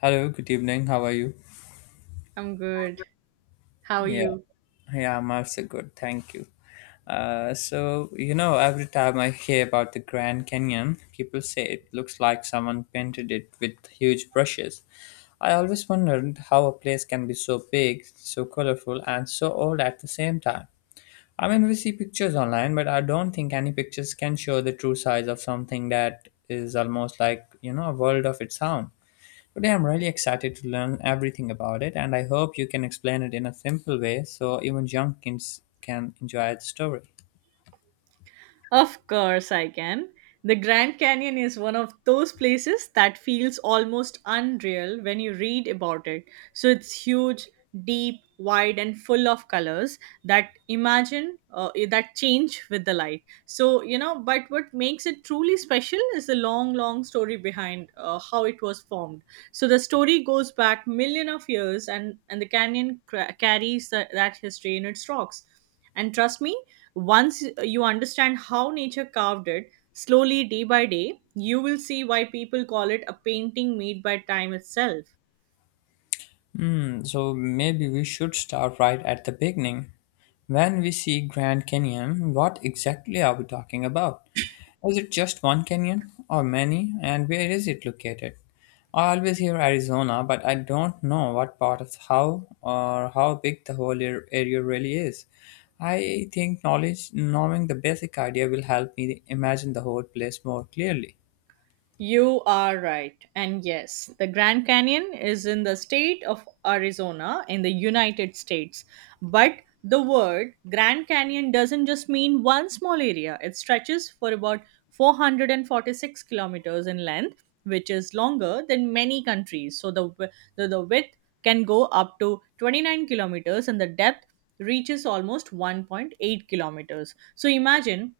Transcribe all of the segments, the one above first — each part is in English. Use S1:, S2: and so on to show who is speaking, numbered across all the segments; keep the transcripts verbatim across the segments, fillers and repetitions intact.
S1: Hello, good evening. How are you?
S2: I'm good. How are
S1: Yeah,
S2: you?
S1: yeah, I'm also good. Thank you. Uh, so, you know, every time I hear about the Grand Canyon, people say it looks like someone painted it with huge brushes. I always wondered how a place can be so big, so colorful, and so old at the same time. I mean, we see pictures online, but I don't think any pictures can show the true size of something that is almost like, you know, a world of its own. Today, I'm really excited to learn everything about it, and I hope you can explain it in a simple way so even young kids can enjoy the story.
S2: Of course, I can. The Grand Canyon is one of those places that feels almost unreal when you read about it. So it's huge, deep, wide, and full of colors that imagine uh, that change with the light. So, you know, but what makes it truly special is the long, long story behind uh, how it was formed. So the story goes back million of years, and, and the canyon cra- carries the, that history in its rocks. And trust me, once you understand how nature carved it, slowly day by day, you will see why people call it a painting made by time itself.
S1: Hmm, so maybe we should start right at the beginning. When we see Grand Canyon, what exactly are we talking about? Is it just one canyon or many, and where is it located? I always hear Arizona, but I don't know what part of how or how big the whole ar- area really is. I think knowledge, knowing the basic idea, will help me imagine the whole place more clearly.
S2: You are right. And yes, the Grand Canyon is in the state of Arizona in the United States. But the word Grand Canyon doesn't just mean one small area. It stretches for about 446 kilometers in length, which is longer than many countries. So the, wi- the, the width can go up to twenty-nine kilometers, and the depth reaches almost one point eight kilometers. So imagine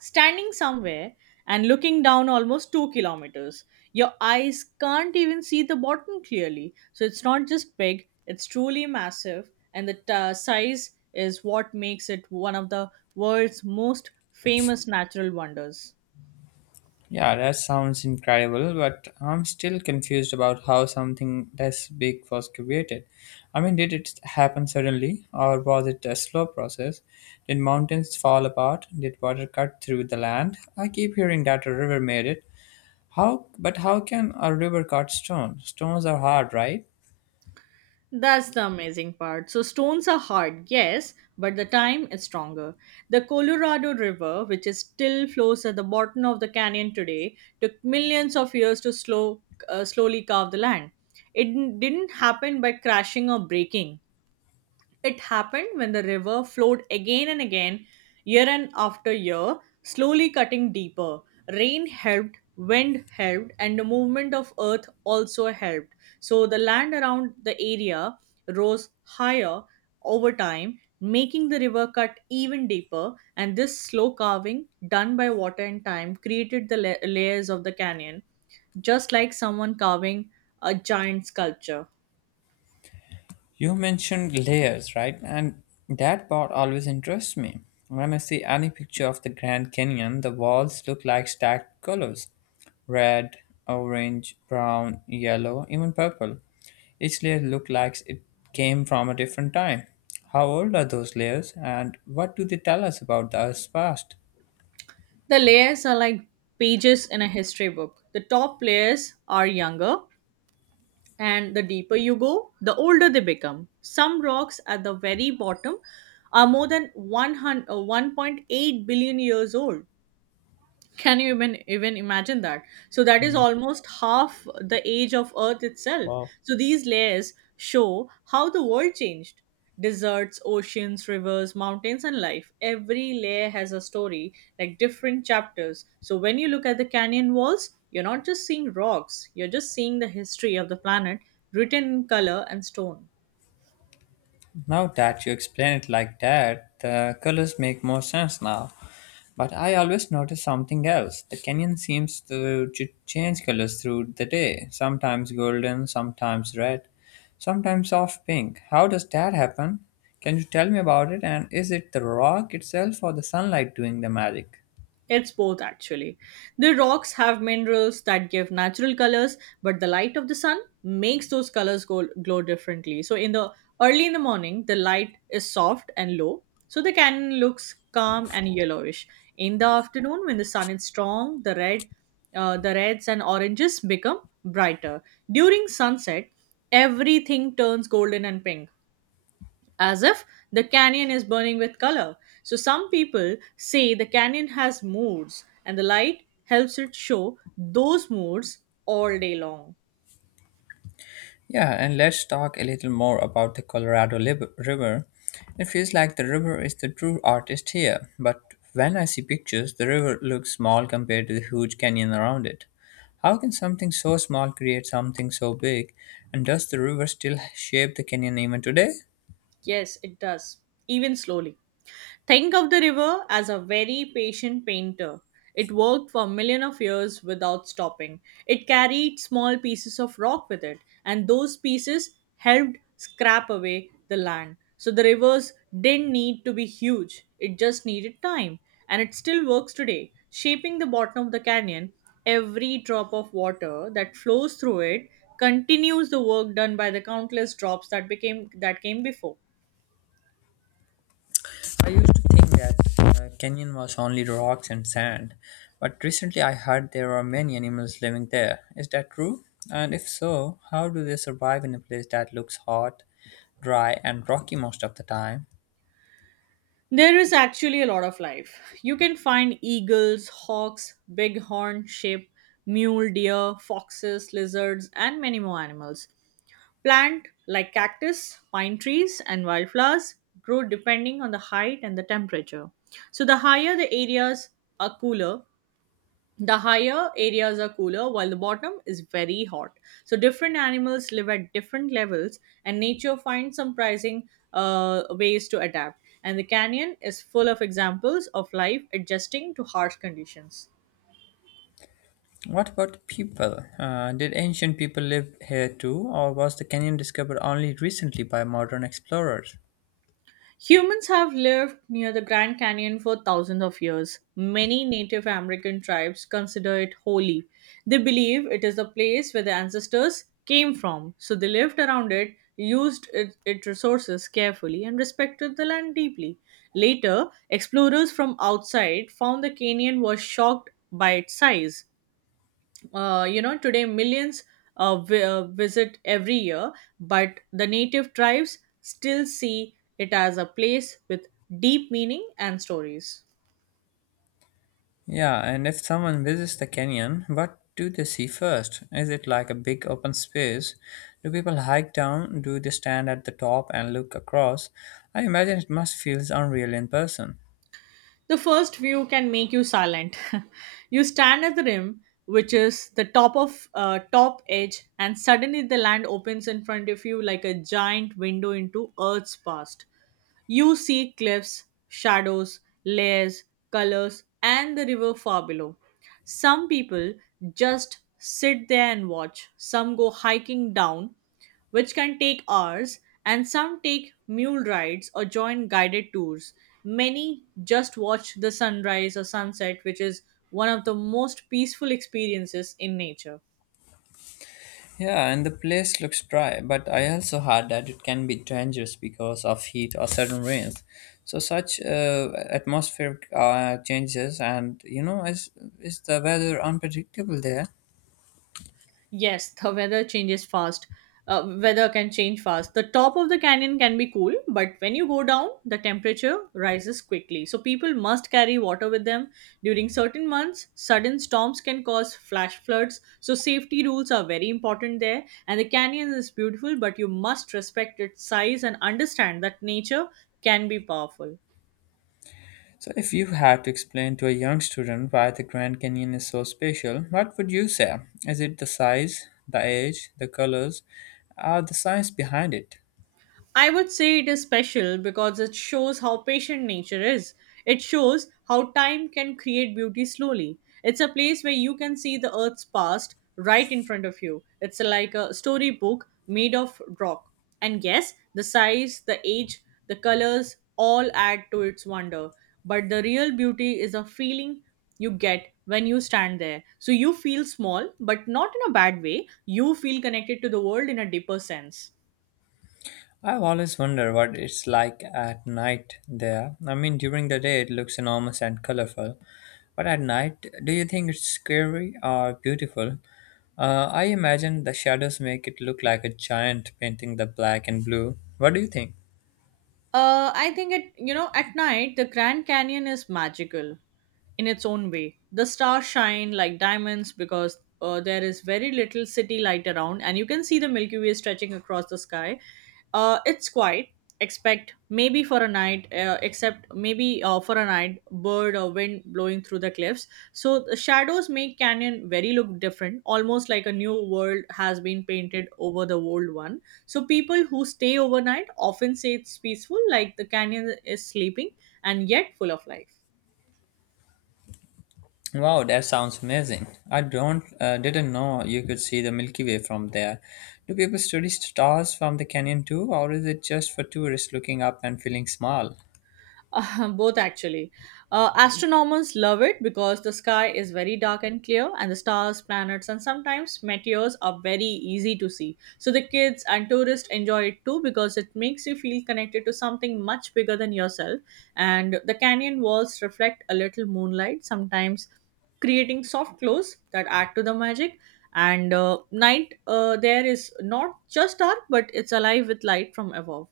S2: standing somewhere and looking down almost two kilometers. Your eyes can't even see the bottom clearly. So it's not just big, it's truly massive, and the uh, size is what makes it one of the world's most famous natural wonders.
S1: Yeah, that sounds incredible, but I'm still confused about how something this big was created. I mean, did it happen suddenly, or was it a slow process? Did mountains fall apart? Did water cut through the land? I keep hearing that a river made it. How? But how can a river cut stone? Stones are hard, right?
S2: That's the amazing part. So, stones are hard, yes, but the time is stronger. The Colorado River, which is still flows at the bottom of the canyon today, took millions of years to slow, uh, slowly carve the land. It didn't happen by crashing or breaking. It happened when the river flowed again and again, year and after year, slowly cutting deeper. Rain helped, wind helped, and the movement of earth also helped. So the land around the area rose higher over time, making the river cut even deeper. And this slow carving, done by water and time, created the la- layers of the canyon, just like someone carving a giant sculpture.
S1: You mentioned layers, right? And that part always interests me. When I see any picture of the Grand Canyon, the walls look like stacked colors, red, orange, brown, yellow, even purple. Each layer looks like it came from a different time. How old are those layers, and what do they tell us about the Earth's past?
S2: The layers are like pages in a history book. The top layers are younger, and the deeper you go, the older they become. Some rocks at the very bottom are more than one hundred, uh, one point eight billion years old. Can you even even imagine that? So that is
S1: Mm,
S2: almost half the age of Earth itself.
S1: wow.
S2: So these layers show how the world changed. Deserts, oceans, rivers, mountains, and life. Every layer has a story, like different chapters. So when you look at the canyon walls, you're not just seeing rocks, you're just seeing the history of the planet written in color and stone.
S1: Now that you explain it like that, the colors make more sense now. But I always notice something else. The canyon seems to ch- change colors through the day, sometimes golden, sometimes red, sometimes soft pink. How does that happen? Can you tell me about it? And is it the rock itself or the sunlight doing the magic?
S2: It's both actually. The rocks have minerals that give natural colors, but the light of the sun makes those colors go, glow differently. So in the early in the morning, the light is soft and low, so the canyon looks calm and yellowish. In the afternoon, when the sun is strong, the red, uh, the reds and oranges become brighter. During sunset, everything turns golden and pink, as if the canyon is burning with color. So some people say the canyon has moods, and the light helps it show those moods all day long.
S1: Yeah, and let's talk a little more about the Colorado Lib- River. It feels like the river is the true artist here, but when I see pictures, the river looks small compared to the huge canyon around it. How can something so small create something so big? And does the river still shape the canyon even today?
S2: Yes, it does, even slowly. Think of the river as a very patient painter. It worked for millions of years without stopping. It carried small pieces of rock with it, and those pieces helped scrape away the land. So the rivers didn't need to be huge, it just needed time. And it still works today, shaping the bottom of the canyon. Every drop of water that flows through it continues the work done by the countless drops that became that came before.
S1: I used to think that uh, Canyon was only rocks and sand, but recently I heard there are many animals living there. Is that true? And if so, how do they survive in a place that looks hot, dry, and rocky most of the time?
S2: There is actually a lot of life. You can find eagles, hawks, bighorn, sheep, mule deer, foxes, lizards, and many more animals. Plant like cactus, pine trees, and wildflowers grow depending on the height and the temperature. So the higher the areas are cooler, the higher areas are cooler, while the bottom is very hot. So different animals live at different levels, and nature finds surprising uh, ways to adapt, and the canyon is full of examples of life adjusting to harsh conditions.
S1: What about people? Uh, did ancient people live here too, or was the canyon discovered only recently by modern explorers?
S2: Humans have lived near the Grand Canyon for thousands of years. Many Native American tribes consider it holy. They believe it is the place where their ancestors came from, so they lived around it, used it- its resources carefully, and respected the land deeply. Later, explorers from outside found the canyon was shocked by its size. Uh, you know today millions uh, vi- uh, visit every year, but the native tribes still see it as a place with deep meaning and stories.
S1: Yeah, and if someone visits the canyon, what do they see first? Is it like a big open space? Do people hike down? Do they stand at the top and look across? I imagine it must feel unreal in person.
S2: The first view can make you silent. You stand at the rim, which is the top of uh, top edge, and suddenly the land opens in front of you like a giant window into earth's past. You see cliffs, shadows, layers, colors, and the river far below. Some people just sit there and watch, some go hiking down, which can take hours, and some take mule rides or join guided tours. Many just watch the sunrise or sunset, which is one of the most peaceful experiences in nature.
S1: Yeah, and the place looks dry, but I also heard that it can be dangerous because of heat or sudden rains. So such uh, atmospheric uh, changes, and you know, is is the weather unpredictable there?
S2: Yes, the weather changes fast. Uh, weather can change fast. The top of the canyon can be cool, but when you go down, the temperature rises quickly. So people must carry water with them. During certain months, sudden storms can cause flash floods. So safety rules are very important there. And the canyon is beautiful, but you must respect its size and understand that nature can be powerful.
S1: So, if you had to explain to a young student why the Grand Canyon is so special, what would you say? Is it the size, the age, the colors, or the science behind it?
S2: I would say it is special because it shows how patient nature is. It shows how time can create beauty slowly. It's a place where you can see the earth's past right in front of you. It's like a storybook made of rock. And yes, the size, the age, the colors all add to its wonder. But the real beauty is a feeling you get when you stand there. So you feel small, but not in a bad way. You feel connected to the world in a deeper sense.
S1: I've always wondered what it's like at night there. I mean, during the day it looks enormous and colorful, but at night, do you think it's scary or beautiful? Uh, I imagine the shadows make it look like a giant painting, the black and blue. What do you think?
S2: Uh, I think it, you know, at night, the Grand Canyon is magical in its own way. The stars shine like diamonds because uh, there is very little city light around, and you can see the Milky Way stretching across the sky. Uh, it's quiet, expect maybe for a night, uh, except maybe uh, for a night bird or wind blowing through the cliffs. So the shadows make Canyon very look different, almost like a new world has been painted over the old one. So people who stay overnight often say it's peaceful, like the canyon is sleeping and yet full of life.
S1: Wow, that sounds amazing. I don't uh, didn't know you could see the Milky Way from there. Do people study stars from the canyon too, or is it just for tourists looking up and feeling small?
S2: Uh, both actually. Uh, astronomers love it because the sky is very dark and clear, and the stars, planets, and sometimes meteors are very easy to see. So the kids and tourists enjoy it too, because it makes you feel connected to something much bigger than yourself. And the canyon walls reflect a little moonlight, sometimes creating soft glows that add to the magic. And uh, night uh, there is not just dark, but it's alive with light from above.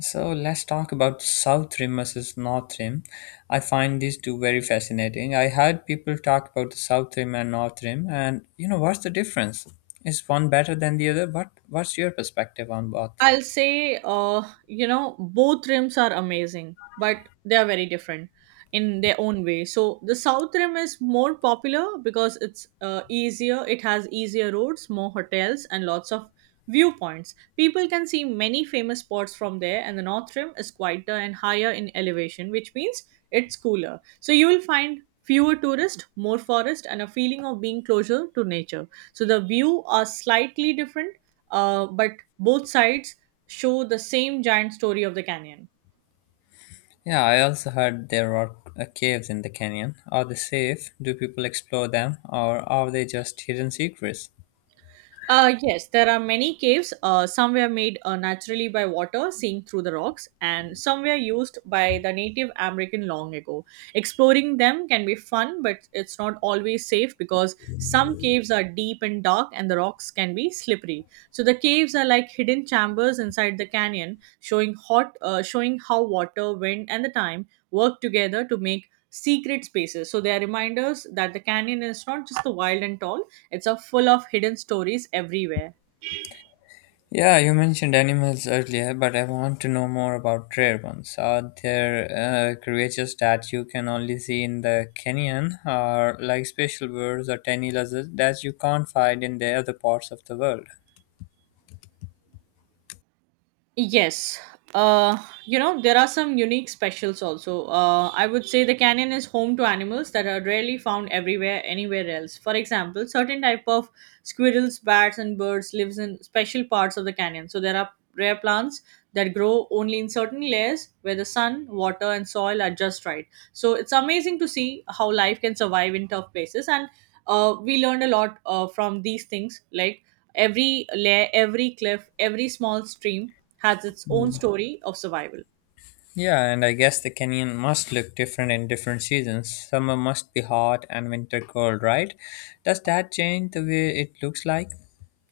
S1: So let's talk about South Rim versus North Rim. I find these two very fascinating. I heard people talk about the South Rim and North Rim, and you know what's the difference? Is one better than the other? What what's your perspective on both?
S2: I'll say, uh, you know, both rims are amazing, but they are very different in their own way. So the south rim is more popular because it's uh, easier. It has easier roads, more hotels, and lots of viewpoints. People can see many famous spots from there, and the north rim is quieter and higher in elevation, which means it's cooler. So you will find fewer tourists, more forest, and a feeling of being closer to nature. So the view are slightly different uh, but both sides show the same giant story of the canyon.
S1: Yeah, I also heard there are uh, caves in the canyon. Are they safe? Do people explore them, or are they just hidden secrets?
S2: Uh, yes, there are many caves. Uh, some were made uh, naturally by water, seeing through the rocks, and some were used by the Native American long ago. Exploring them can be fun, but it's not always safe because some caves are deep and dark, and the rocks can be slippery. So the caves are like hidden chambers inside the canyon, showing hot, uh, showing how water, wind, and the time work together to make secret spaces. So they are reminders that the canyon is not just the wild and tall, it's a full of hidden stories everywhere.
S1: Yeah, you mentioned animals earlier, but I want to know more about rare ones. Are there uh, creatures that you can only see in the canyon, or like special birds or tiny lizards that you can't find in the other parts of the world?
S2: Yes. Uh, you know, there are some unique specials also. Uh, I would say the canyon is home to animals that are rarely found everywhere anywhere else. For example, certain type of squirrels, bats and birds lives in special parts of the canyon. So there are rare plants that grow only in certain layers where the sun, water and soil are just right. So it's amazing to see how life can survive in tough places, and uh, we learned a lot uh, from these things, like every layer, every cliff, every small stream has its own story of survival.
S1: Yeah, and I guess the canyon must look different in different seasons. Summer must be hot and winter cold, right? Does that change the way it looks like?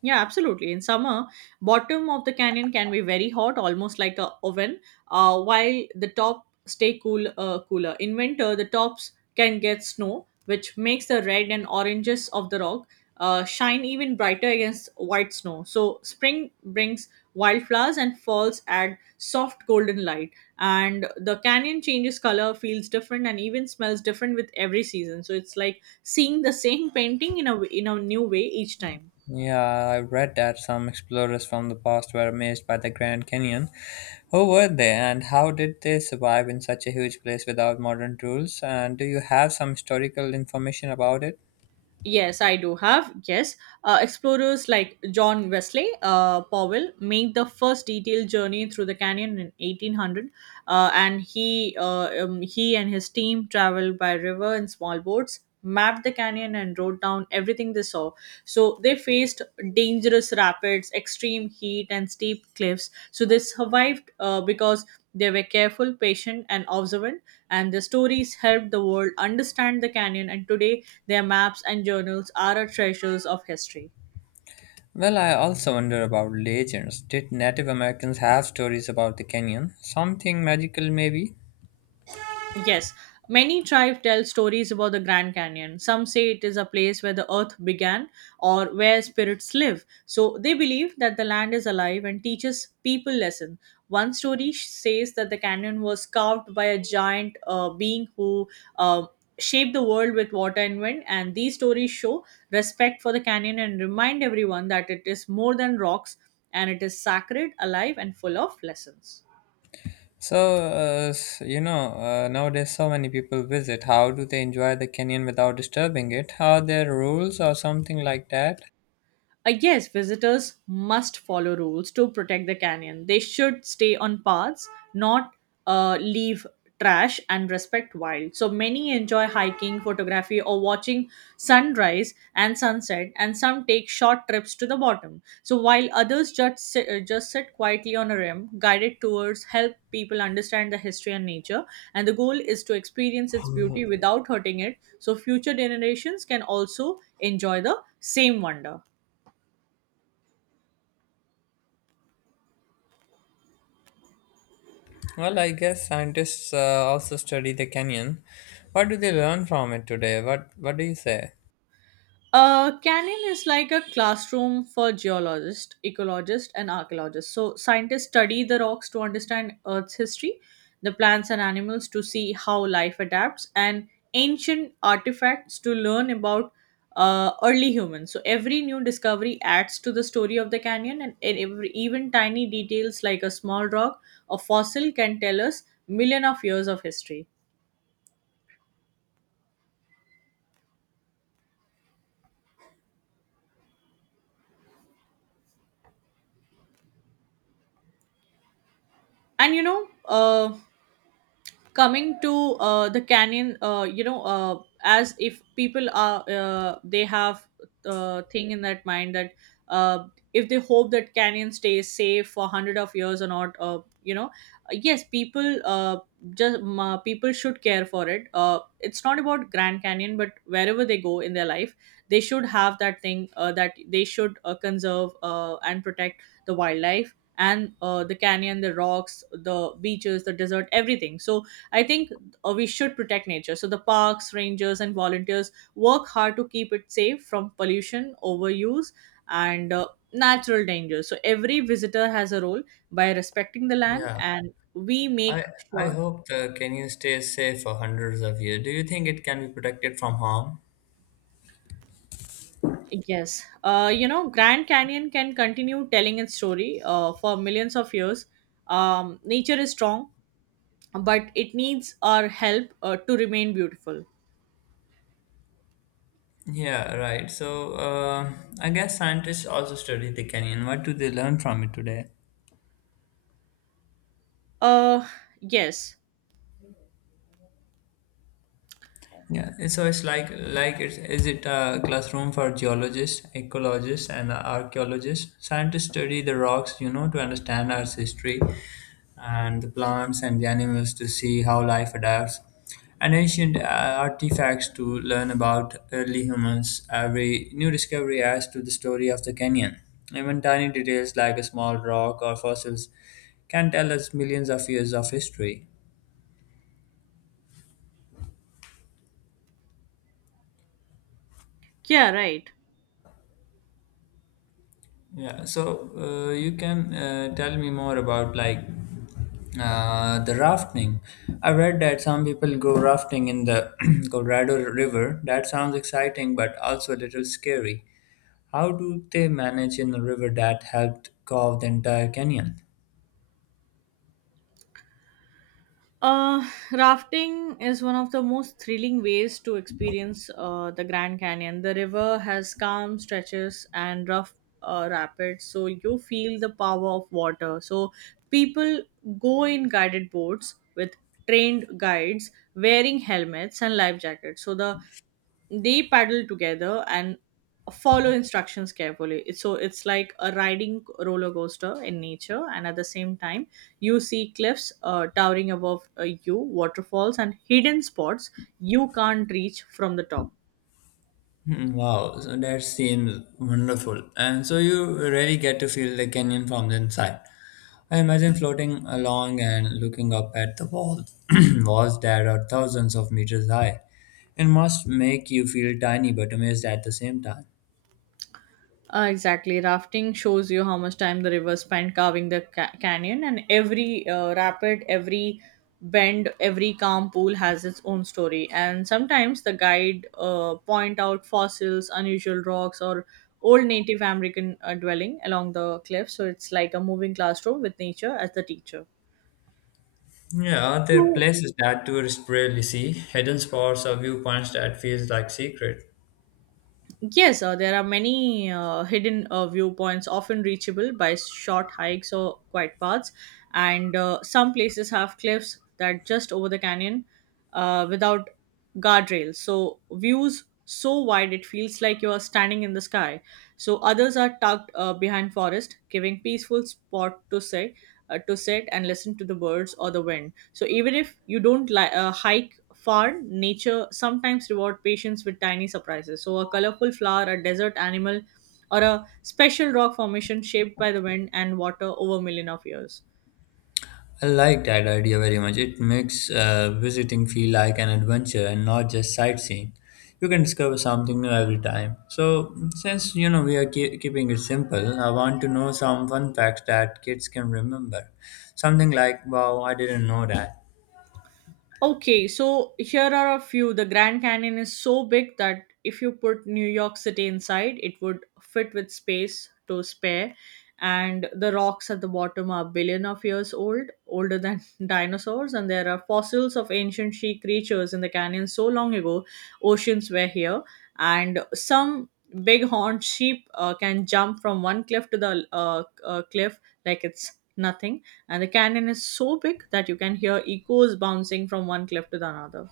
S2: Yeah, absolutely. In summer, bottom of the canyon can be very hot, almost like a oven, uh, while the top stay cool uh, cooler. In winter, the tops can get snow, which makes the red and oranges of the rock uh, shine even brighter against white snow. So spring brings wildflowers and falls add soft golden light, and the canyon changes color, feels different, and even smells different with every season. So it's like seeing the same painting in a w- in a new way each time.
S1: Yeah, I read that some explorers from the past were amazed by the Grand Canyon. Who were they and how did they survive in such a huge place without modern tools? And do you have some historical information about it?
S2: Yes, I do have. Yes. Uh, explorers like John Wesley uh, Powell made the first detailed journey through the canyon in eighteen hundred, uh, and he uh, um, he and his team traveled by river in small boats mapped the canyon and wrote down everything they saw. So they faced dangerous rapids, extreme heat, and steep cliffs. So they survived uh, because they were careful, patient, and observant. And their stories helped the world understand the canyon. And today, their maps and journals are a treasures of history.
S1: Well, I also wonder about legends. Did Native Americans have stories about the canyon? Something magical, maybe?
S2: Yes, many tribes tell stories about the Grand Canyon. Some say it is a place where the earth began or where spirits live. So they believe that the land is alive and teaches people lesson. One story sh- says that the canyon was carved by a giant uh, being who uh, shaped the world with water and wind. And these stories show respect for the canyon and remind everyone that it is more than rocks and it is sacred, alive, and full of lessons.
S1: So, uh, s- you know, uh, nowadays so many people visit. How do they enjoy the canyon without disturbing it? Are there rules or something like that?
S2: Uh, yes, visitors must follow rules to protect the canyon. They should stay on paths, not uh, leave trash, and respect wild. So many enjoy hiking, photography, or watching sunrise and sunset, and some take short trips to the bottom. So while others just sit, uh, just sit quietly on a rim, guided tours help people understand the history and nature, and the goal is to experience its beauty
S1: Uh,
S2: without hurting it, so future generations can also enjoy the same wonder.
S1: Well, I guess scientists uh, also study the canyon. What do they learn from it today? What What do you say?
S2: A canyon is like a classroom for geologists, ecologists, and archaeologists. So, scientists study the rocks to understand Earth's history, the plants and animals to see how life adapts, and ancient artifacts to learn about uh, early humans. So, every new discovery adds to the story of the canyon, and and every, even tiny details like a small rock or fossil can tell us million of years of history. And you know, uh, Coming to uh, the canyon, uh, you know uh, as if people are, uh, they have uh, thing in that mind that, uh, if they hope that canyon stays safe for hundred of years or not, uh, you know yes, people uh, just, uh, people should care for it. Uh, it's not about grand canyon but wherever they go in their life they should have that thing, uh, that they should uh, conserve uh, and protect the wildlife and, uh, the canyon, the rocks, the beaches, the desert, everything. So I think uh, we should protect nature. So the parks, rangers, and volunteers work hard to keep it safe from pollution, overuse, and uh, natural dangers. So every visitor has a role by respecting the land,
S1: Yeah,
S2: and we make
S1: I I
S2: sure.
S1: hope the canyon stays safe for hundreds of years. Do you think it can be protected from harm?
S2: Yes, uh, you know, Grand Canyon can continue telling its story uh, for millions of years. Um, nature is strong, but it needs our help uh, to remain beautiful.
S1: Yeah, right. So, uh, I guess scientists also study the canyon. What do they learn from it today?
S2: Uh, yes,
S1: Yeah, so it's like like it's is it a classroom for geologists, ecologists, and archaeologists? Scientists study the rocks, you know, to understand Earth's history, and the plants and the animals to see how life adapts, and ancient uh, artifacts to learn about early humans. Every new discovery adds to the story of the canyon. Even tiny details like a small rock or fossils can tell us millions of years of history.
S2: yeah, right.
S1: Yeah, so uh, you can uh, tell me more about like uh, the rafting. I read that some people go rafting in the Colorado River. That sounds exciting, but also a little scary. How do they manage in a river that helped carve the entire canyon?
S2: Uh, Rafting is one of the most thrilling ways to experience uh, the Grand Canyon. The river has calm stretches and rough uh, rapids, so you feel the power of water. So people go in guided boats with trained guides wearing helmets and life jackets. So the they paddle together and follow instructions carefully. It's- So it's like a riding roller coaster in nature, and at the same time, you see cliffs uh, towering above uh, you, waterfalls, and hidden spots you can't reach from the top.
S1: Hmm, wow, so that seems wonderful. And so you really get to feel the canyon from the inside. I imagine floating along and looking up at the wall, walls that are thousands of meters high. It must make you feel tiny but amazed at the same time.
S2: Uh, exactly. Rafting shows you how much time the river spent carving the ca- canyon, and every uh, rapid, every bend, every calm pool has its own story. And sometimes the guide uh, point out fossils, unusual rocks, or old Native American uh, dwelling along the cliff. So it's like a moving classroom with nature as the teacher.
S1: Yeah, are there
S2: So,
S1: places that tourists rarely see? Hidden spots or viewpoints that feels like secret?
S2: Yes, uh, there are many uh, hidden uh, viewpoints, often reachable by short hikes or quiet paths. And uh, some places have cliffs that just over the canyon uh, without guardrails. So, views so wide it feels like you are standing in the sky. So, others are tucked uh, behind forest, giving peaceful spot to sit uh, to sit and listen to the birds or the wind. So even if you don't li- uh, hike far, nature sometimes reward patience with tiny surprises. So a colorful flower, a desert animal, or a special rock formation shaped by the wind and water over a million of years.
S1: I like that idea very much. It makes uh, visiting feel like an adventure and not just sightseeing. You can discover something new every time. So, since you know we are keep keeping it simple, I want to know some fun facts that kids can remember. Something like, "Wow, I didn't know that."
S2: Okay, so here are a few. The Grand Canyon is so big that if you put New York City inside, it would fit with space to spare. And the rocks at the bottom are billion of years old, older than dinosaurs, and there are fossils of ancient sea creatures in the canyon so long ago, oceans were here. And some bighorn sheep uh, can jump from one cliff to the uh, uh, cliff like it's nothing, and the canyon is so big that you can hear echoes bouncing from one cliff to the another.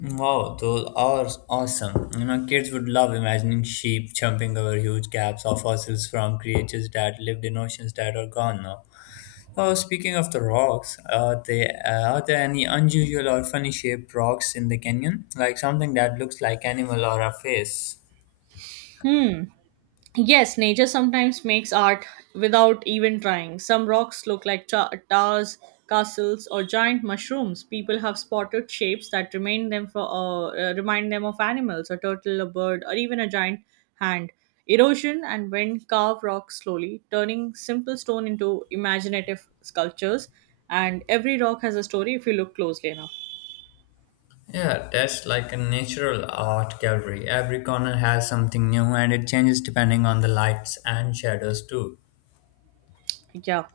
S1: Wow, those are awesome. You know, kids would love imagining sheep jumping over huge gaps of fossils from creatures that lived in oceans that are gone now. Oh, speaking of the rocks, are there are there any unusual or funny shaped rocks in the canyon? Like something that looks like animal or a face?
S2: Hmm. Yes, nature sometimes makes art without even trying. Some rocks look like cha- towers, castles, or giant mushrooms. People have spotted shapes that remind them for uh, uh, remind them of animals, a turtle, a bird, or even a giant hand. Erosion and wind carve rocks slowly, turning simple stone into imaginative sculptures. And every rock has a story if you look closely enough.
S1: Yeah, that's like a natural art gallery. Every corner has something new, and it changes depending on the lights and shadows too.
S2: Yeah.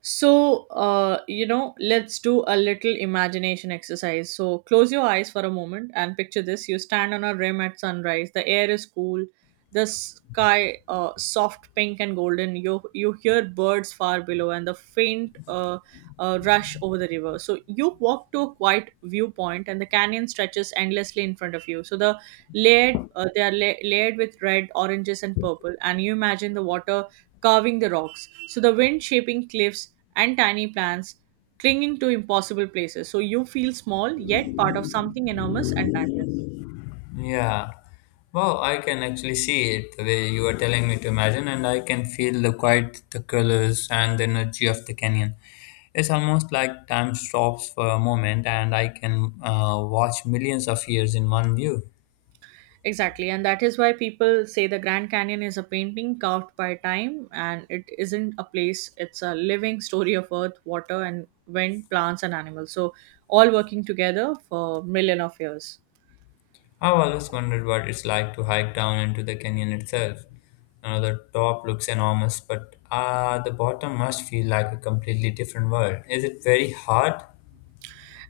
S2: So, uh, you know, let's do a little imagination exercise. So, close your eyes for a moment and picture this. You stand on a rim at sunrise. The air is cool, the sky uh, soft pink and golden. You, you hear birds far below and the faint uh, uh, rush over the river. So, you walk to a quiet viewpoint and the canyon stretches endlessly in front of you. So, the layered, uh, they are la- layered with red, oranges, and purple. And you imagine the water carving the rocks. So the wind shaping cliffs and tiny plants clinging to impossible places. So you feel small yet part of something enormous and timeless.
S1: Yeah. Wow, I can actually see it the way you are telling me to imagine, and I can feel the quiet, the colors, and the energy of the canyon. It's almost like time stops for a moment, and I can uh, watch millions of years in one view.
S2: Exactly, and that is why people say the Grand Canyon is a painting carved by time, and it isn't a place, it's a living story of earth, water and wind, plants and animals. So all working together for million of years.
S1: I've always wondered what it's like to hike down into the canyon itself. You know, the top looks enormous, but uh, the bottom must feel like a completely different world. Is it very hard?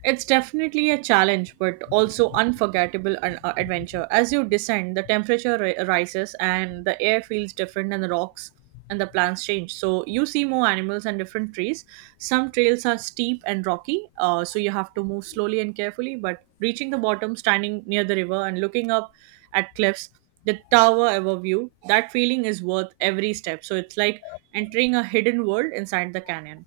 S2: It's definitely a challenge, but also unforgettable an uh, adventure. As you descend, the temperature ri- rises and the air feels different, and the rocks and the plants change. So you see more animals and different trees. Some trails are steep and rocky, uh, so you have to move slowly and carefully. But reaching the bottom, standing near the river and looking up at cliffs, the tower overview, that feeling is worth every step. So it's like entering a hidden world inside the canyon.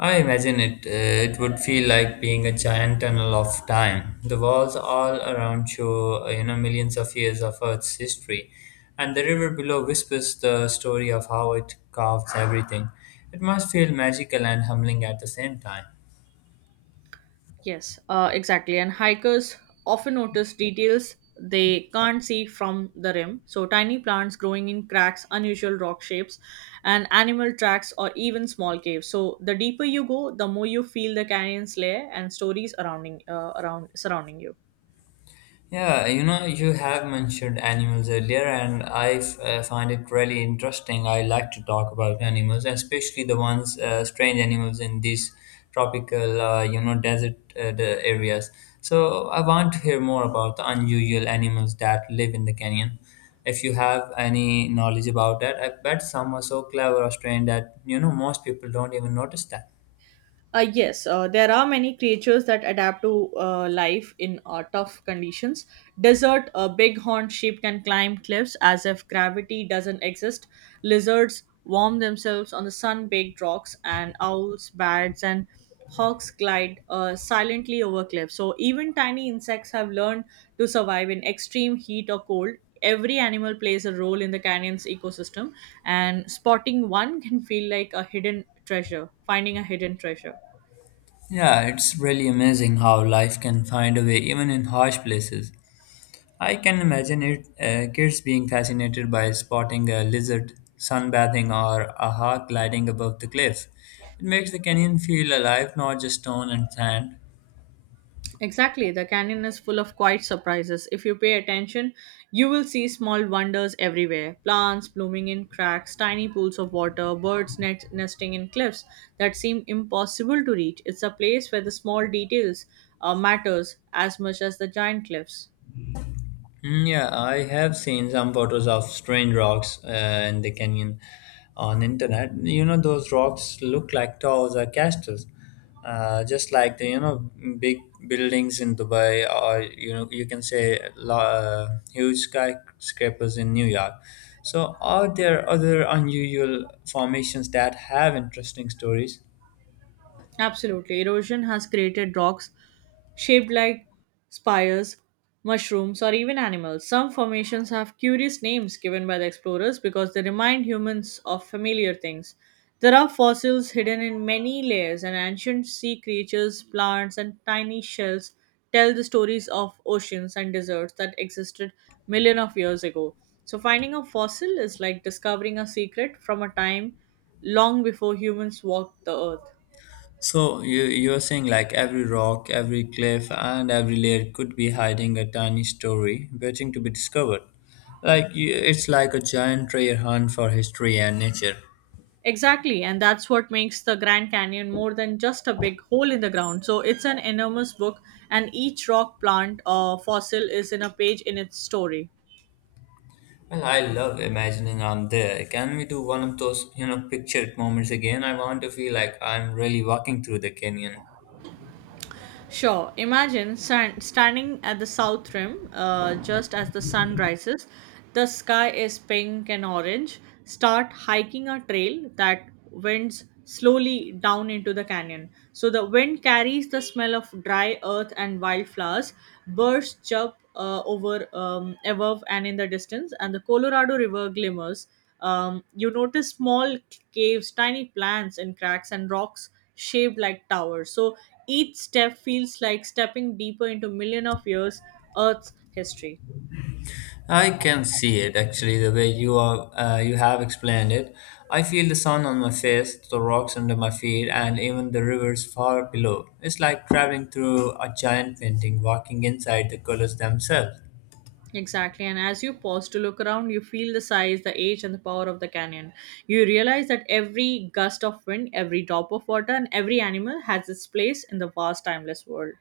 S1: I imagine it. uh, It would feel like being a giant tunnel of time. The walls all around show, uh, you know, millions of years of Earth's history, and the river below whispers the story of how it carves everything. It must feel magical and humbling at the same time.
S2: Yes, uh, exactly. And hikers often notice details they can't see from the rim. So, tiny plants growing in cracks, unusual rock shapes, and animal tracks, or even small caves. So, the deeper you go, the more you feel the canyon's layer and stories surrounding, uh, around surrounding you.
S1: Yeah, you know, you have mentioned animals earlier, and I f- uh, find it really interesting. I like to talk about animals, especially the ones, uh, strange animals in these tropical, uh, you know, desert uh, the areas. So I want to hear more about the unusual animals that live in the canyon. If you have any knowledge about that, I bet some are so clever or strange that, you know, most people don't even notice that.
S2: Uh, yes, uh, there are many creatures that adapt to uh, life in uh, tough conditions. Desert, a bighorn sheep can climb cliffs as if gravity doesn't exist. Lizards warm themselves on the sun baked rocks, and owls, bats, and hawks glide uh, silently over cliffs. So, even tiny insects have learned to survive in extreme heat or cold. Every animal plays a role in the canyon's ecosystem, and spotting one can feel like a hidden treasure, finding a hidden treasure.
S1: Yeah, it's really amazing how life can find a way even in harsh places. I can imagine it, uh, kids being fascinated by spotting a lizard sunbathing or a hawk gliding above the cliff. It makes the canyon feel alive, not just stone and sand.
S2: Exactly, the canyon is full of quiet surprises. If you pay attention, you will see small wonders everywhere, plants blooming in cracks, tiny pools of water, birds net- nesting in cliffs that seem impossible to reach. It's a place where the small details uh, matters as much as the giant cliffs.
S1: Mm, yeah, I have seen some photos of strange rocks uh, in the canyon on internet. You know, those rocks look like towers or castles, uh, just like the you know big buildings in Dubai, or you know you can say lo- uh, huge skyscrapers in New York. So, are there other unusual formations that have interesting stories?
S2: Absolutely. Erosion has created rocks shaped like spires, mushrooms, or even animals. Some formations have curious names given by the explorers because they remind humans of familiar things. There are fossils hidden in many layers, and ancient sea creatures, plants, and tiny shells tell the stories of oceans and deserts that existed millions of years ago. So, finding a fossil is like discovering a secret from a time long before humans walked the earth.
S1: So you you're saying like every rock, every cliff, and every layer could be hiding a tiny story waiting to be discovered. Like you, it's like a giant treasure hunt for history and nature.
S2: Exactly, and that's what makes the Grand Canyon more than just a big hole in the ground. So it's an enormous book, and each rock plant or fossil is in a page in its story.
S1: Well, I love imagining I'm there. Can we do one of those you know pictured moments again? I want to feel like I'm really walking through the canyon.
S2: Sure. Imagine san- standing at the south rim uh, just as the sun rises. The sky is pink and orange. Start hiking a trail that winds slowly down into the canyon. So the wind carries the smell of dry earth and wildflowers. Birds chirp uh, over um, above and in the distance, and the Colorado River glimmers. Um, you notice small caves, tiny plants in cracks, and rocks shaped like towers. So each step feels like stepping deeper into million of years Earth's history.
S1: I can see it actually the way you are uh, you have explained it. I feel the sun on my face, the rocks under my feet, and even the rivers far below. It's like traveling through a giant painting, walking inside the colors themselves.
S2: Exactly, and as you pause to look around, you feel the size, the age, and the power of the canyon. You realize that every gust of wind, every drop of water, and every animal has its place in the vast, timeless world.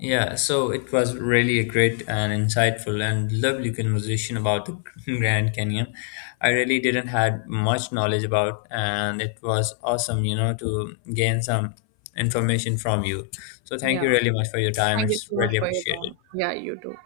S1: Yeah, so it was really a great and insightful and lovely conversation about the Grand Canyon. I really didn't had much knowledge about, and it was awesome, you know, to gain some information from you. So thank you really much for your time.
S2: Thank you
S1: It's
S2: so much
S1: really
S2: for your time.
S1: appreciated.
S2: Yeah, you too.